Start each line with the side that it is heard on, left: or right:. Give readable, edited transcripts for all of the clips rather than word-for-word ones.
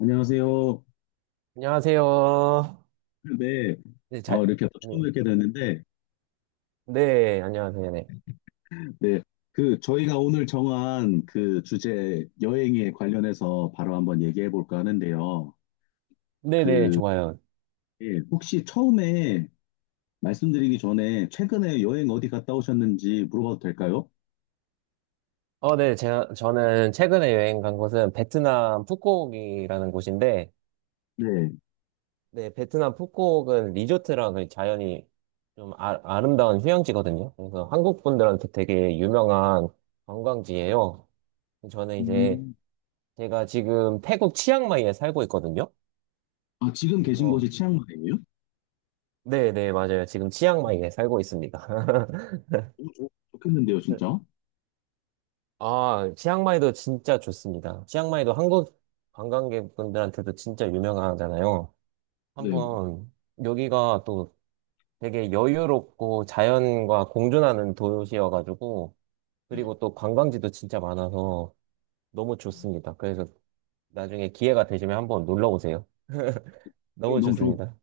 left: 안녕하세요.
right: 안녕하세요.
left: 네,
right: 네, 잘,
left: 이렇게 또
right: 네,
left: 처음 뵙게 됐는데,
right: 네, 안녕하세요. 네.
left: 네, 그 저희가 오늘 정한 그 주제 여행에 관련해서 바로 한번 얘기해 볼까 하는데요.
right: 네네,
left: 그
right: 좋아요.
left: 예, 혹시 처음에 말씀드리기 전에 최근에 여행 어디 갔다 오셨는지 물어봐도 될까요?
right: 네, 제가, 저는 최근에 여행 간 곳은 베트남 푸꾸옥이라는 곳인데,
left: 네.
right: 네, 베트남 푸꾸옥은 리조트랑 그 자연이 좀 아름다운 휴양지거든요. 그래서 한국 분들한테 되게 유명한 관광지예요. 저는 이제,
left: 음,
right: 제가 지금 태국 치앙마이에 살고 있거든요.
left: 아, 지금 계신 곳이
right: 그래서,
left: 치앙마이예요?
right: 네네, 맞아요. 지금 치앙마이에 살고 있습니다.
left: 너무 좋겠는데요, 진짜.
right: 아, 치앙마이도 진짜 좋습니다. 치앙마이도 한국 관광객분들한테도 진짜 유명하잖아요.
left: 네,
right: 한번 여기가 또 되게 여유롭고 자연과 공존하는 도시여가지고 그리고 또 관광지도 진짜 많아서 너무 좋습니다. 그래서 나중에 기회가 되시면 한번 놀러 오세요.
left: 그럼
right: 너무
left: 너무 좋을
right: 좋습니다.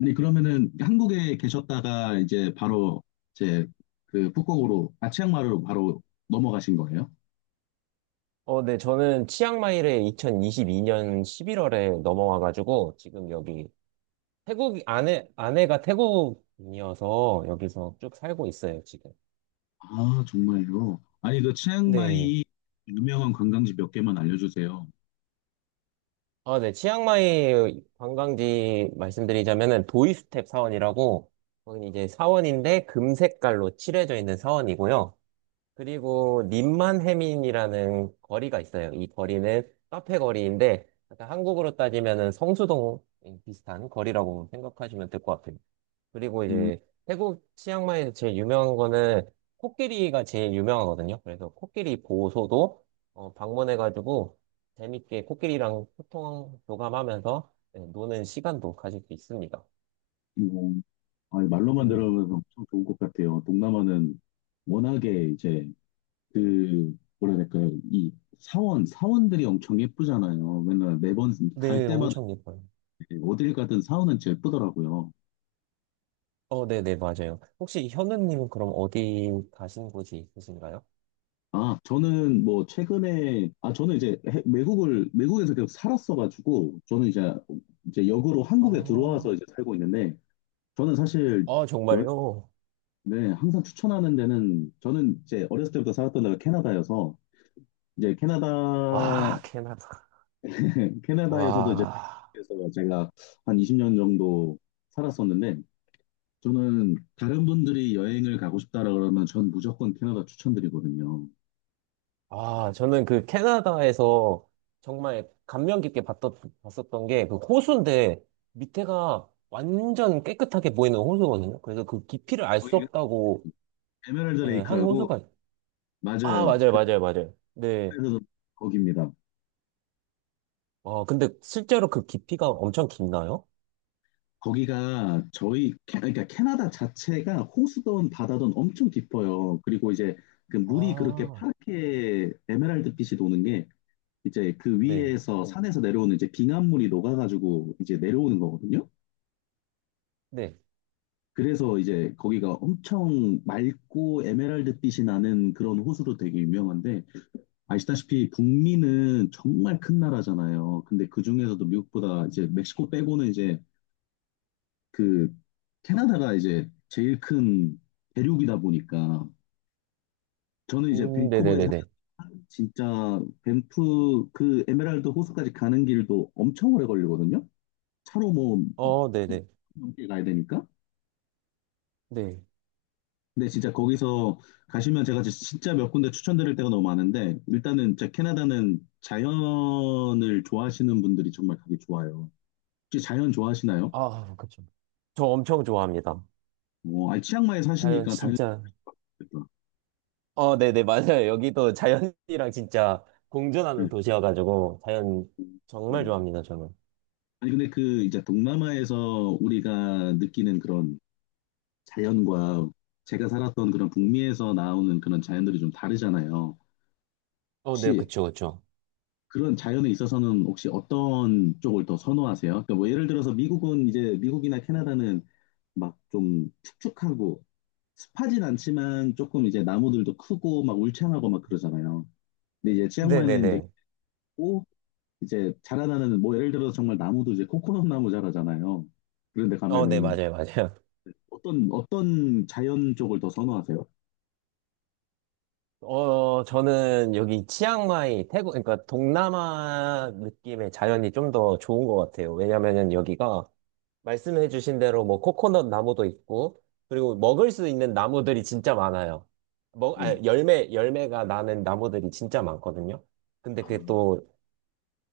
left: 아니 그러면은 한국에 계셨다가 이제 바로 이제 그 북극으로 아 치앙마이로 바로 넘어가신 거예요?
right: 네, 저는 치앙마이를 2022년 11월에 넘어와가지고 지금 여기 태국 아내가 태국인이어서 여기서 쭉 살고 있어요, 지금.
left: 아 정말요? 아니 그
right: 네.
left: 치앙마이 유명한 관광지 몇 개만 알려주세요.
right: 아, 네. 치앙마이 관광지 말씀드리자면은 도이스텝 사원이라고 거긴 이제 사원인데 금색깔로 칠해져 있는 사원이고요. 그리고 님만해민이라는 거리가 있어요. 이 거리는 카페 거리인데 약간 한국으로 따지면은 성수동 비슷한 거리라고 생각하시면 될 것 같아요. 그리고
left: 음,
right: 이제 태국 치앙마이에서 제일 유명한 거는 코끼리가 제일 유명하거든요. 그래서 코끼리 보호소도 방문해가지고 재밌게 코끼리랑 소통 교감하면서 네, 노는 시간도 가질 수 있습니다.
left: 뭐, 아니, 말로만
right: 음,
left: 들으면 엄청 좋은 것 같아요. 동남아는 워낙에 이제 그 뭐라 해야 될까요? 이 사원들이 엄청 예쁘잖아요. 맨날 매번 갈
right: 네,
left: 때마다
right: 엄청 예뻐요.
left: 어딜 가든 사원은 제일 예쁘더라고요.
right: 어, 네, 네, 맞아요. 혹시 현우님은 그럼 어디 가신 곳이 있으신가요?
left: 아, 저는 뭐 최근에 아 저는 이제 외국을 외국에서 계속 살았어가지고 저는 이제 이제 역으로
right: 아,
left: 한국에 들어와서 이제 살고 있는데 저는 사실
right: 아
left: 여행
right: 정말요?
left: 네, 항상 추천하는 데는 저는 이제 어렸을 때부터 살았던 데가 캐나다여서 이제
right: 와,
left: 캐나다
right: 캐나다.
left: 캐나다에서도 이제
right: 와.
left: 그래서 제가 한 20년 정도 살았었는데 저는 다른 분들이 여행을 가고 싶다라 그러면 전 무조건 캐나다 추천드리거든요.
right: 아, 저는 그 캐나다에서 정말 감명 깊게 봤었던 게 그 호수인데 밑에가 완전 깨끗하게 보이는 호수거든요. 그래서 그 깊이를 알 수
left: 거기
right: 없다고
left: 에메랄드
right: 예, 한
left: 레이크라고
right: 호수가, 아,
left: 맞아요.
right: 맞아요,
left: 그
right: 맞아요, 맞아요. 네.
left: 그래서 거기입니다.
right: 아 근데 실제로 그 깊이가 엄청 깊나요?
left: 거기가 저희 그러니까 캐나다 자체가 호수든 바다든 엄청 깊어요. 그리고 이제 그 물이 그렇게
right: 아,
left: 파랗게 에메랄드 빛이 도는 게 이제 그
right: 네,
left: 위에서 네. 산에서 내려오는 이제 빙하물이 녹아가지고 이제 내려오는 거거든요.
right: 네.
left: 그래서 이제 거기가 엄청 맑고 에메랄드 빛이 나는 그런 호수로 되게 유명한데 아시다시피 북미는 정말 큰 나라잖아요. 근데 그 중에서도 미국보다 이제 멕시코 빼고는 이제 그 캐나다가 이제 제일 큰 대륙이다 보니까 저는 이제 밴쿠버에 사
right: 네네네네.
left: 는 진짜 밴프 그 에메랄드 호수까지 가는 길도 엄청 오래 걸리거든요. 차로 뭐
right: 어, 네네.
left: 넘게 가야 되니까.
right: 네.
left: 근데 진짜 거기서 가시면 제가 진짜 몇 군데 추천드릴 데가 너무 많은데 일단은 진짜 캐나다는 자연을 좋아하시는 분들이 정말 가기 좋아요. 혹시 자연 좋아하시나요?
right: 아, 그쵸. 저 엄청 좋아합니다.
left: 어, 아 치앙마이
right: 자연
left: 사시니까 당연히
right: 진짜.
left: 좋겠다.
right: 어, 네네, 맞아요. 여기도 자연이랑 진짜 공존하는
left: 네.
right: 도시여가지고, 자연
left: 음,
right: 정말
left: 음.
right: 좋아합니다, 저는.
left: 아니 근데 그 이제 동남아에서 우리가 느끼는 그런 자연과 제가 살았던 그런 북미에서 나오는 그런 자연들이 좀 다르잖아요.
right: 어, 네,
left: 혹시
right: 그쵸, 그쵸.
left: 그런 자연에 있어서는 혹시 어떤 쪽을 더 선호하세요? 그러니까 뭐 예를 들어서 미국은 이제 미국이나 캐나다는 막 좀 축축하고 습하진 않지만 조금 이제 나무들도 크고 막 울창하고 막 그러잖아요. 근데 이제 치앙마이는 이제
right: 네네네.
left: 고 이제 자라나는 뭐 예를 들어서 정말 나무도 이제 코코넛 나무 자라잖아요. 그런데
right: 어, 네,
left: 가면은
right: 맞아요, 맞아요.
left: 어떤 자연 쪽을 더 선호하세요?
right: 저는 여기 치앙마이, 태국, 그러니까 동남아 느낌의 자연이 좀 더 좋은 것 같아요. 왜냐면은 여기가 말씀해주신 대로 뭐 코코넛 나무도 있고, 그리고 먹을 수 있는 나무들이 진짜 많아요.
left: 네.
right: 열매, 열매가 나는 나무들이 진짜 많거든요. 근데
left: 아,
right: 그게 또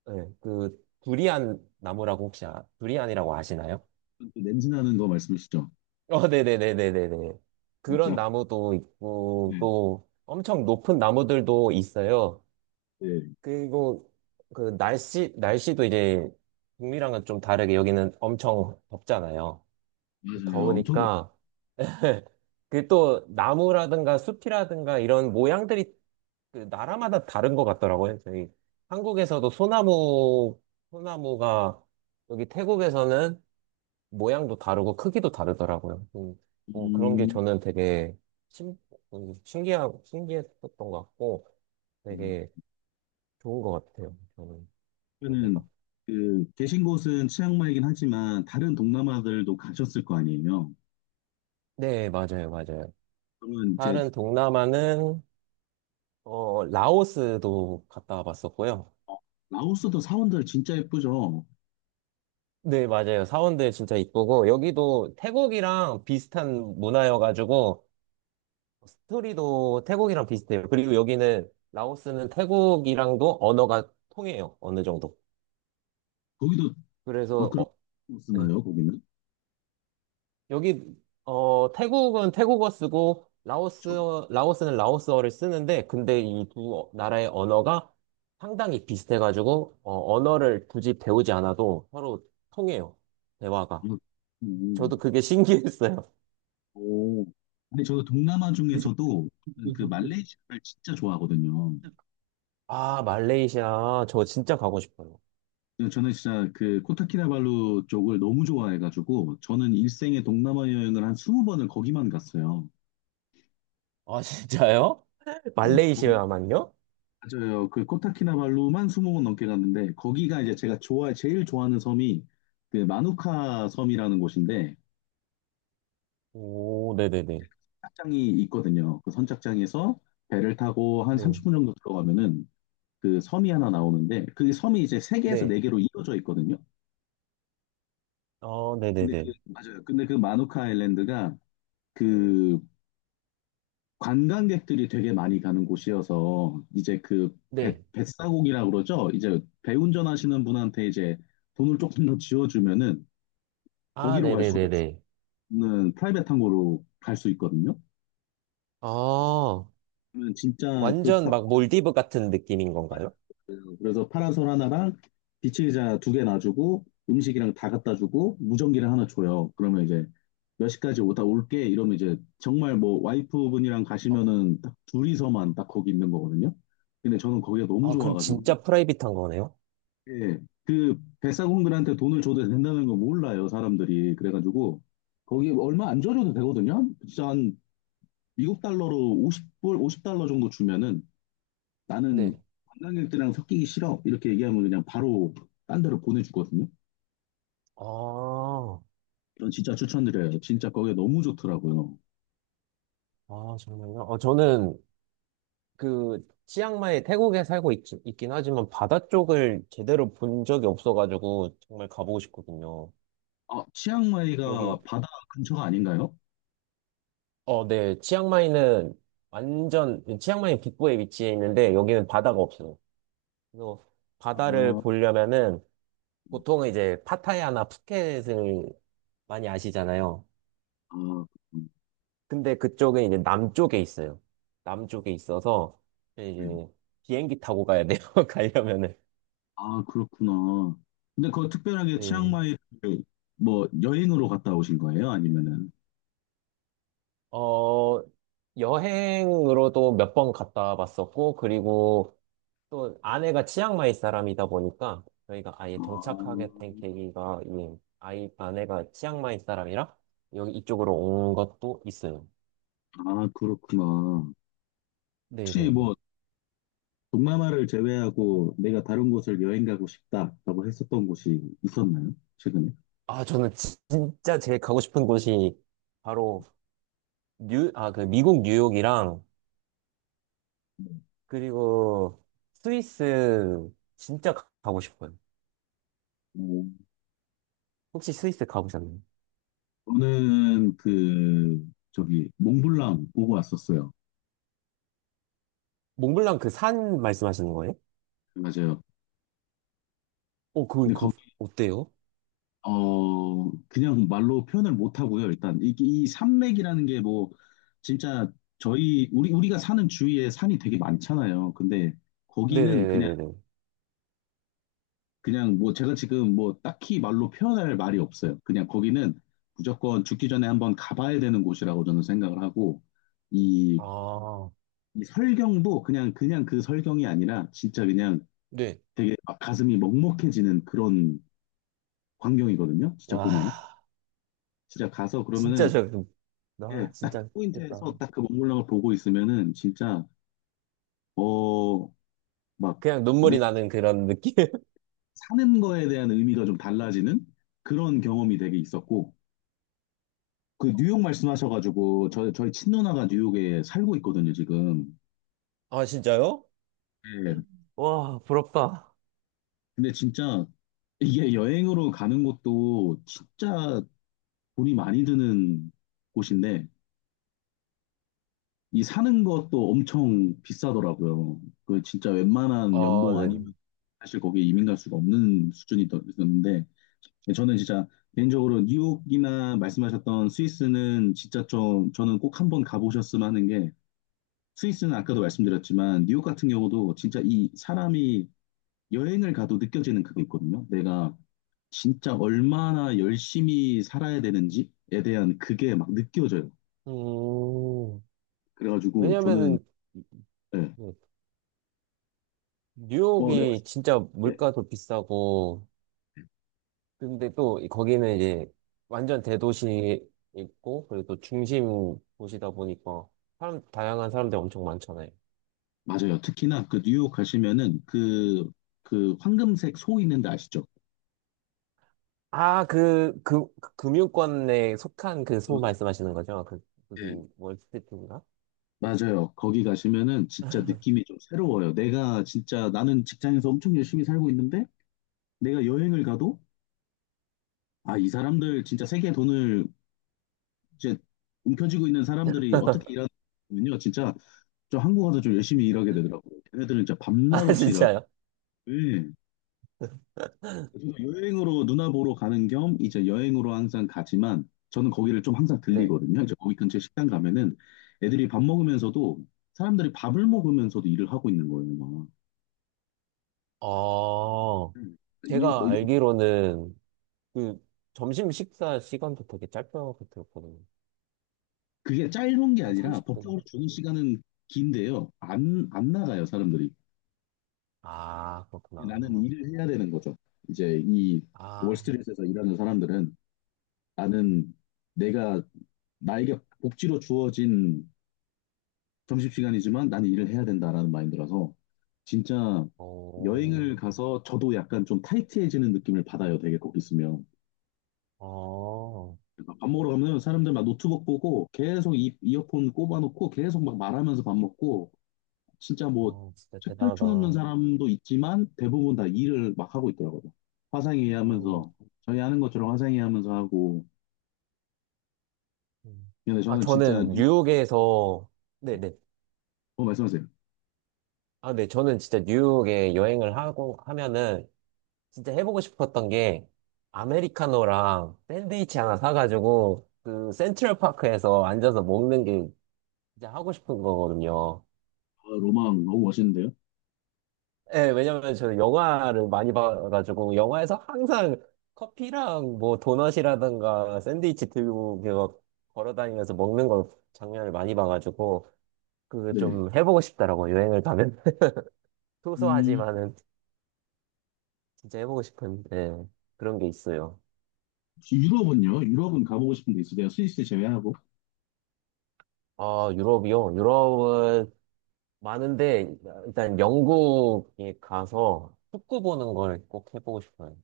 right: 네, 그 두리안 나무라고 혹시 두리안이라고 아시나요?
left: 또 냄새 나는 거 말씀이시죠?
right: 어, 네네네네네네. 그런
left: 진짜.
right: 나무도 있고
left: 네.
right: 또 엄청 높은 나무들도 있어요.
left: 네.
right: 그리고 그 날씨도 이제 북미랑은 좀 다르게 여기는 엄청 덥잖아요.
left: 맞아요. 엄청 덥.
right: 더우니까 그 또 나무라든가 숲이라든가 이런 모양들이 그 나라마다 다른 것 같더라고요. 저희 한국에서도 소나무가 여기 태국에서는 모양도 다르고 크기도 다르더라고요. 어, 그런 게
left: 음.
right: 저는 되게 신, 신기했었던 것 같고
left: 음.
right: 되게 좋은 것 같아요. 저는 여기가.
left: 그러면은 그 계신 곳은 치앙마이긴 하지만 다른 동남아들도 가셨을 거 아니에요?
right: 네, 맞아요, 맞아요.
left: 그러면 이제
right: 다른 동남아는 어, 라오스도 갔다 와봤었고요.
left: 어, 라오스도 사원들 진짜 예쁘죠?
right: 네, 맞아요. 사원들 진짜 이쁘고 여기도 태국이랑 비슷한 문화여가지고 스토리도 태국이랑 비슷해요. 그리고 여기는 라오스는 태국이랑도 언어가 통해요. 어느 정도.
left: 거기도 아
right: 그래서
left: 그런
right: 어,
left: 거
right: 네.
left: 쓰나요? 거기는?
right: 여기 어 태국은 태국어 쓰고 라오스
left: 저.
right: 라오스는 라오스어를 쓰는데 근데 이 두 나라의 언어가 상당히 비슷해가지고 어, 언어를 굳이 배우지 않아도 서로 통해요. 대화가.
left: 음.
right: 저도
left: 음.
right: 그게 신기했어요.
left: 오. 근데 저도 동남아
right: 저
left: 중에서도 그 말레이시아를 진짜 좋아하거든요.
right: 아, 말레이시아. 저 진짜 가고 싶어요.
left: 네, 저는 진짜 그 코타키나발루 쪽을 너무 좋아해가지고 저는 일생에 동남아 여행을 한 20번을 거기만 갔어요.
right: 아, 진짜요?
left: 네, 거기
right: 말레이시아만요?
left: 맞아요. 그 코타키나발루만 20번 넘게 갔는데 거기가 이제 제가 좋아 제일 좋아하는 섬이 그 마누카 섬이라는 곳인데
right: 오, 네네네.
left: 선착장이 있거든요. 그 선착장에서 배를 타고 한
right: 네.
left: 30분 정도 들어가면은 그 섬이 하나 나오는데 그 섬이 이제 세 개에서
right: 네.
left: 네 개로 이어져 있거든요.
right: 어,
left: 근데
right: 네네네.
left: 그 맞아요. 근데 그 마누카 아일랜드가 그 관광객들이 되게 많이 가는 곳이어서 이제 그 배,
right: 네.
left: 뱃사공이라고 그러죠. 이제 배 운전하시는 분한테 이제 돈을 조금 더 지어주면은
right: 아,
left: 거기로 갈 수가
right: 네네네네.
left: 있는 프라이빗 항공으로 갈 수 있거든요.
right: 아.
left: 그러면 진짜 그
right: 완전
left: 딱
right: 막 몰디브 같은 느낌인 건가요?
left: 그래서 파라솔 하나랑 비치 의자 두 개 놔주고 음식이랑 다 갖다 주고 무전기를 하나 줘요. 그러면 이제 몇 시까지 오다 올게 이러면 이제 정말 뭐 와이프분이랑
right: 아,
left: 가시면은 딱 둘이서만 딱 거기 있는 거거든요. 근데 저는 거기가 너무
right: 아, 그럼
left: 좋아가지고
right: 진짜 프라이빗한 거네요?
left: 예, 그 백사공들한테 돈을 줘도 된다는 거 몰라요, 사람들이. 그래가지고 거기 얼마 안 줘도 되거든요. 진짜 한 미국 달러로 50불, 50달러 정도 주면은 나는
right: 네.
left: 관광객들이랑 섞이기 싫어. 이렇게 얘기하면 그냥 바로 딴 데로 보내주거든요.
right: 아,
left: 이건 진짜 추천드려요. 진짜 거기 너무 좋더라고요.
right: 아, 정말요? 어, 저는 그 치앙마이 태국에 살고 있, 있긴 하지만 바다 쪽을 제대로 본 적이 없어가지고 정말 가보고 싶거든요.
left: 아,
right: 여기,
left: 치앙마이가 바다 근처가 아닌가요?
right: 어, 네. 치앙마이는 완전, 치앙마이 북부에 위치해 있는데 여기는 바다가 없어요. 그래서 바다를
left: 아,
right: 보려면은 보통은 이제 파타야나 푸켓을 많이 아시잖아요.
left: 아, 음,
right: 근데 그쪽은 이제 남쪽에 있어요. 남쪽에 있어서
left: 네.
right: 이제 비행기 타고 가야 돼요. 가려면은.
left: 아, 그렇구나. 근데 그거 특별하게
right: 네.
left: 치앙마이 뭐 여행으로 갔다 오신 거예요? 아니면은?
right: 어, 여행으로도 몇 번 갔다 봤었고 그리고 또 아내가 치앙마이 사람이다 보니까 저희가 아예
left: 아,
right: 정착하게 된 계기가 이 아이 아내가 치앙마이 사람이라 여기 이쪽으로 온 것도 있어요.
left: 아, 그렇구나.
right: 네, 네,
left: 혹시
right: 네.
left: 뭐 동남아를 제외하고 내가 다른 곳을 여행 가고 싶다라고 했었던 곳이 있었나요? 최근에?
right: 아, 저는 진짜 제일 가고 싶은 곳이 바로 그 미국 뉴욕이랑 그리고 스위스 진짜 가고 싶어요.
left: 음,
right: 혹시 스위스 가보셨나요?
left: 저는 그 저기 몽블랑 보고 왔었어요.
right: 몽블랑 그 산 말씀하시는 거예요?
left: 맞아요.
right: 어, 그,
left: 근데
right: 그,
left: 거,
right: 어때요?
left: 어, 그냥 말로 표현을 못 하고요. 일단 이 산맥이라는 게 뭐 진짜 저희 우리가 사는 주위에 산이 되게 많잖아요. 근데 거기는 그냥
right: 네네네네네.
left: 그냥 뭐 제가 지금 뭐 딱히 말로 표현할 말이 없어요. 그냥 거기는 무조건 죽기 전에 한번 가봐야 되는 곳이라고 저는 생각을 하고 이,
right: 아,
left: 이 설경도 그냥 그냥 그 설경이 아니라 진짜 그냥
right: 네.
left: 되게 막 가슴이 먹먹해지는 그런 광경이거든요. 진짜 보면은
right: 와,
left: 진짜 가서
right: 진짜
left: 그러면은
right: 저, 그-
left: 예,
right: 나
left: 딱 그
right: 진짜 좋겠다.
left: 포인트에서 딱 그 먹물랑을 보고 있으면은 진짜 어 막
right: 그냥
left: 내
right: 눈물이 나는 그런 느낌?
left: 사는 거에 대한 의미가 좀 달라지는 그런 경험이 되게 있었고 그 뉴욕 말씀하셔가지고 저 저희 친누나가 뉴욕에 살고 있거든요 지금.
right: 아, 진짜요?
left: 예,
right: 와, 부럽다.
left: 근데 진짜 이게 여행으로 가는 것도 진짜 돈이 많이 드는 곳인데 이 사는 것도 엄청 비싸더라고요. 그 진짜 웬만한
right: 아
left: 연봉
right: 네.
left: 아니면 사실 거기에 이민 갈 수가 없는 수준이었는데 네, 저는 진짜 개인적으로 뉴욕이나 말씀하셨던 스위스는 진짜 좀 저는 꼭 한번 가보셨으면 하는 게 스위스는 아까도 말씀드렸지만 뉴욕 같은 경우도 진짜 이 사람이 여행을 가도 느껴지는 그게 있거든요. 내가 진짜 얼마나 열심히 살아야 되는지에 대한 그게 막 느껴져요.
right: 음,
left: 그래가지고 저는
right: 왜냐면은,
left: 네. 뭐, 네,
right: 뉴욕이
left: 말씀-
right: 진짜
left: 예.
right: 물가도 비싸고, 근데 또 거기는 이제 완전 대도시 있고 그리고 또 중심 도시다 보니까 사람 다양한 사람들 엄청 많잖아요.
left: 맞아요. 특히나 그 뉴욕 가시면은 그, 그 황금색 소 있는데 아시죠?
right: 그 금융권에 속한 그 소문 말씀하시는 거죠? 그
left: 네.
right: 무슨 월스트리트인가?
left: 맞아요. 거기 가시면은 진짜 느낌이 좀 새로워요. 내가 진짜 나는 직장에서 엄청 열심히 살고 있는데 내가 여행을 가도 아, 이 사람들 진짜 세계 돈을 이제 움켜쥐고 있는 사람들이 어떻게 일하는군요. 진짜 저 한국 와서 좀 열심히 일하게 되더라고요. 걔네들은 진짜 밤낮
right: 아,
left: 없이 일하고.
right: 진짜요?
left: 네. 저도 여행으로 누나 보러 가는 겸 이제 여행으로 항상 가지만 저는 거기를 좀 항상
right: 네.
left: 들리거든요. 이제 거기 근처 식당 가면은 애들이 밥 먹으면서도 사람들이 밥을 먹으면서도 일을 하고 있는 거예요. 막.
right: 아,
left: 음. 이,
right: 제가
left: 어, 이-
right: 알기로는 그 점심 식사 시간도 되게 짧다고 들었거든요.
left: 그게 짧은 게
right: 한
left: 아니라 법적으로
right: 30분인가?
left: 주는 시간은 긴데요. 안 나가요, 사람들이.
right: 아, 그렇구나.
left: 나는 일을 해야 되는 거죠. 이제 이
right: 아,
left: 월스트리트에서 일하는 사람들은 나는 내가 나에게 복지로 주어진 점심시간이지만 나는 일을 해야 된다라는 마인드라서 진짜
right: 오,
left: 여행을 가서 저도 약간 좀 타이트해지는 느낌을 받아요. 되게 거기 있으면.
right: 어. 아.
left: 밥 먹으러 가면 사람들 막 노트북 보고 계속 이어폰 꼽아놓고 계속 막 말하면서 밥 먹고 진짜 뭐
right: 어, 진짜
left: 책
right: 대단하다.
left: 펼쳐놓는 사람도 있지만 대부분 다 일을 막 하고 있더라고요. 화상회의
right: 음,
left: 하면서 저희 하는 것처럼 화상회의 하면서 하고
right: 음.
left: 근데
right: 아,
left: 저는 진짜
right: 저는
left: 뭐
right: 뉴욕에서, 네네.
left: 어 말씀하세요.
right: 아, 네. 저는 진짜 뉴욕에 여행을 하고, 하면은, 진짜 해보고 싶었던 게, 아메리카노랑 샌드위치 하나 사가지고, 그, 센트럴파크에서 앉아서 먹는 게 진짜 하고 싶은 거거든요.
left: 아, 로망 너무 멋있는데요?
right: 예, 왜냐면 저는 영화를 많이 봐가지고, 영화에서 항상 커피랑 뭐 도넛이라든가 샌드위치 들고, 그거 걸어 다니면서 먹는 걸 장면을 많이 봐가지고, 그거
left: 네.
right: 좀 해보고 싶더라고, 여행을 가면.
left: 음,
right: 소소하지만은 진짜 해보고 싶은 예, 그런 게 있어요.
left: 유럽은요? 유럽은 가보고 싶은 데 있으세요? 스위스 제외하고?
right: 아, 유럽이요? 유럽은 많은데, 일단 영국에 가서 축구 보는 걸 꼭 해보고 싶어요.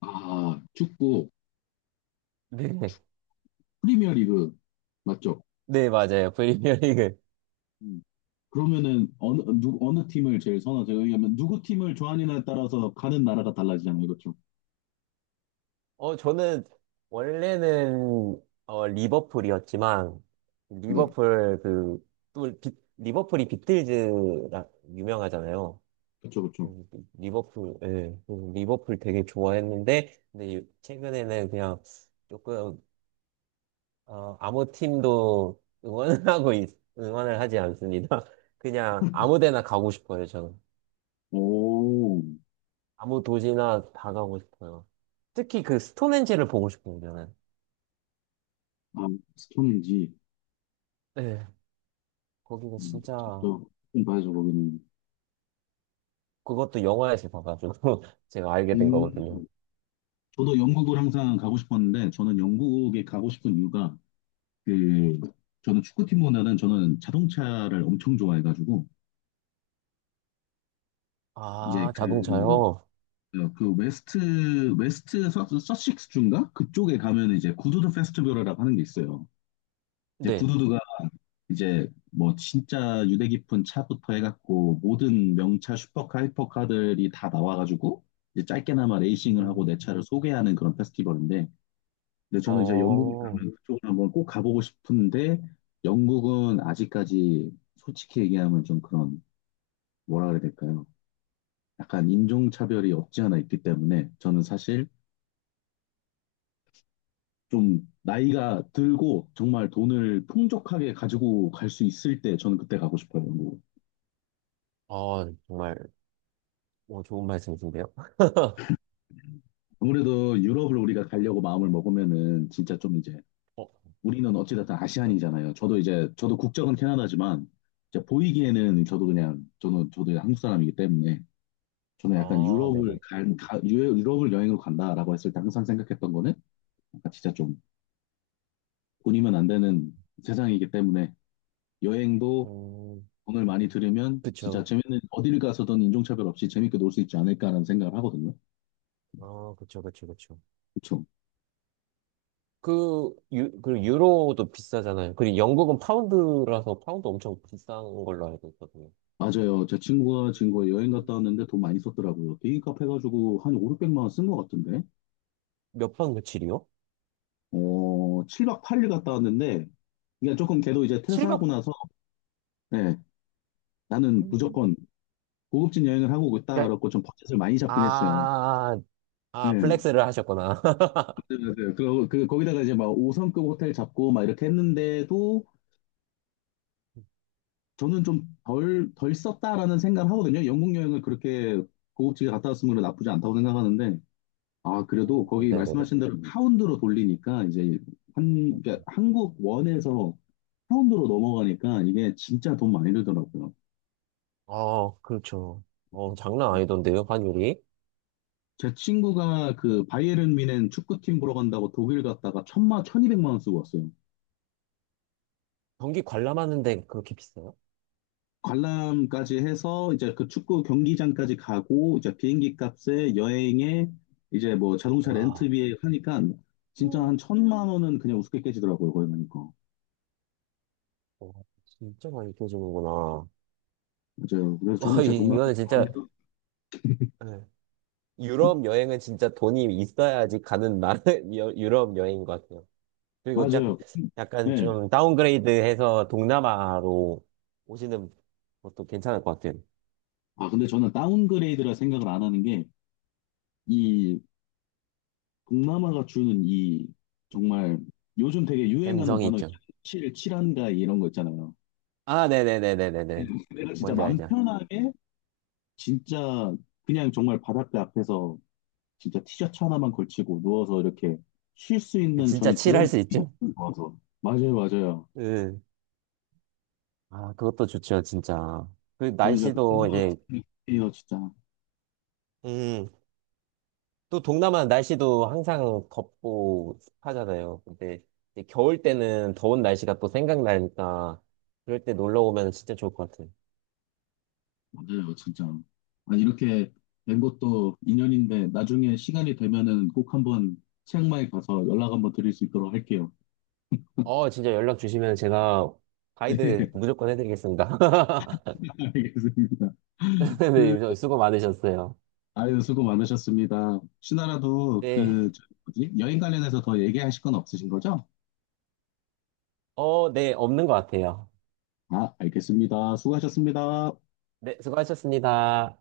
left: 아, 축구,
right: 네,
left: 프리미어 리그, 맞죠?
right: 네, 맞아요. 프리미어리그.
left: 음. 그러면은 어느 팀을 제일 선호하세요? 왜냐면 누구 팀을 좋아하느냐에 따라서 가는 나라가 달라지잖아요. 그렇죠?
right: 어, 저는 원래는 어, 리버풀이었지만,
left: 네.
right: 리버풀 그, 또 비- 리버풀이 비틀즈라 유명하잖아요.
left: 그렇죠, 그렇죠.
right: 음, 리버풀, 예, 리버풀 되게 좋아했는데, 근데 최근에는 그냥 조금, 어, 아무 팀도 응원하고, 있- 응원을 하지 않습니다. 그냥 아무 데나 가고 싶어요, 저는.
left: 오,
right: 아무 도시나 다 가고 싶어요. 특히 그 스톤헨지를 보고 싶어요, 저는.
left: 아, 스톤인지,
right: 네. 거기가
left: 음,
right: 진짜,
left: 또, 좀 봐야죠, 거기는.
right: 그것도 영화에서 봐가지고 제가 알게 된
left: 음,
right: 거거든요.
left: 저도 영국을 항상 가고 싶었는데, 저는 영국에 가고 싶은 이유가, 그, 저는 축구팀보다는 저는 자동차를 엄청 좋아해가지고, 이제
right: 아,
left: 그,
right: 자동차요?
left: 어, 그 웨스트 서식스 주인가? 그쪽에 가면 이제 구두드 페스티벌이라고 하는 게 있어요. 이제
right: 네.
left: 구두드가 이제 뭐 진짜 유대 깊은 차부터 해갖고 모든 명차 슈퍼카 하이퍼카들이 다 나와가지고 이제 짧게나마 레이싱을 하고
right: 음.
left: 내 차를 소개하는 그런 페스티벌인데 근데 저는 이제 영국에
right: 어,
left: 가면 그쪽을 한번 꼭 가보고 싶은데 영국은 아직까지 솔직히 얘기하면 좀 그런 뭐라 그래야 될까요? 약간 인종차별이 없지 않아 있기 때문에 저는 사실 좀 나이가 들고 정말 돈을 풍족하게 가지고 갈 수 있을 때 저는 그때 가고 싶어요. 영국.
right: 아, 정말. 뭐 좋은 말씀이신데요.
left: 아무래도 유럽을 우리가 가려고 마음을 먹으면은 진짜 좀 이제
right: 어,
left: 우리는 어찌됐든
right: 일단.
left: 아시안이잖아요. 저도 이제 저도 국적은 캐나다지만 이제 보이기에는 저도 그냥 저는 저도 이제 한국 사람이기 때문에 저는 약간
right: 아, 네네.
left: 유럽을 간- 가, 유- 유럽을 여행으로 간다라고 했을 때 항상 생각했던 거는 약간 진짜 좀 돈이면 안 되는 세상이기 때문에 여행도
right: 음,
left: 돈을 많이 들으면
right: 그쵸.
left: 진짜 재밌는 어딜 가서든 인종차별 없이 재밌게 놀 수 있지 않을까라는 생각을 하거든요.
right: 아, 그쵸, 그쵸, 그쵸.
left: 그쵸?
right: 그리고 유로도 비싸잖아요. 그리고 영국은 파운드라서 파운드 엄청 비싼 걸로 알고 있거든요.
left: 맞아요. 제 친구가 지금 거의 여행 갔다 왔는데 돈 많이 썼더라고요. 비행값 해가지고 한 5, 600만 원 쓴 것 같은데.
right: 몇박 며칠이요?
left: 어, 7박 8일 갔다 왔는데 그러니까 조금 걔도 이제 퇴사하고
right: 7박?
left: 나서 네, 나는 무조건 고급진 여행을 하고 있다 그렇고 좀 버젯을 많이 잡긴 했어요.
right: 아,
left: 네,
right: 아,
left: 맞아요,
right: 플렉스를 하셨구나.
left: 맞아요. 그리고 그 거기다가 이제 막 5성급 호텔 잡고 막 이렇게 했는데도 저는 좀 덜 썼다라는 생각을 하거든요. 영국 여행을 그렇게 고급지게 갔다 왔으면 나쁘지 않다고 생각하는데, 아, 그래도 거기
right: 네네네.
left: 말씀하신 대로 파운드로 돌리니까, 이제 한, 그러니까 한국 원에서 파운드로 넘어가니까 이게 진짜 돈 많이 들더라고요.
right: 아, 그렇죠. 어, 장난 아니던데요, 환율이?
left: 제 친구가 그 바이에른 뮌헨 축구팀 보러 간다고 독일 갔다가 천이백만 원 쓰고 왔어요.
right: 경기 관람하는데 그렇게 비싸요?
left: 관람까지 해서 이제 그 축구 경기장까지 가고 이제 비행기 값에 여행에 이제 뭐 자동차
right: 와.
left: 렌트비에 하니까 진짜 한 천만 원은 그냥 우습게 깨지더라고요 거기 가니까
right: 와, 진짜 많이 껴주는구나.
left: 맞아요 그래서
right: 와,
left: 저는 제
right: 이,
left: 동남아
right: 이거는 진짜,
left: 좋아합니다
right: 네. 유럽 여행은 진짜 돈이 있어야지 가는 나라, 유럽 여행인 것 같아요. 그리고 짝,
left: 맞아요
right: 약간
left: 네.
right: 좀 다운그레이드 해서 동남아로 오시는 것도 괜찮을 것 같아요.
left: 아 근데 저는 다운그레이드라 생각을 안 하는 게 이 동남아가 주는 이 정말 요즘 되게 유행하는
right: 갬성이
left: 단어
right: 있죠.
left: 있잖아요 칠 칠한가이 이런 거 있잖아요
right: 아, 네네네네네네.
left: 내가 진짜
right: 뭔지
left: 맘
right: 알죠?
left: 편하게 진짜 그냥 정말 바닷가 앞에서 진짜 티셔츠 하나만 걸치고 누워서 이렇게 쉴 수 있는
right: 진짜
left: 저는
right: 칠할
left: 그런
right: 수
left: 분위기가
right: 있죠?
left: 너무 좋아서. 맞아요, 맞아요.
right: 응. 아, 그것도 좋죠, 진짜. 그
left: 저는 진짜
right: 날씨도 이제,
left: 동료예요, 진짜.
right: 음. 또 동남아 날씨도 항상 덥고 습하잖아요. 근데 이제 겨울 때는 더운 날씨가 또 생각나니까 그럴 때 놀러 오면 진짜 좋을 것 같아요.
left: 맞아요, 진짜. 아, 이렇게 된 것도 인연인데 나중에 시간이 되면은 꼭 한번 치앙마이 가서 연락 한번 드릴 수 있도록 할게요.
right: 어, 진짜 연락 주시면 제가 가이드 무조건 해드리겠습니다.
left: 네, 알겠습니다. 그,
right: 네, 수고 많으셨어요.
left: 아유, 수고 많으셨습니다. 신하라도
right: 네.
left: 그, 저 뭐지? 여행 관련해서 더 얘기하실 건 없으신 거죠?
right: 어, 네, 없는 것 같아요.
left: 아, 알겠습니다. 수고하셨습니다.
right: 네, 수고하셨습니다.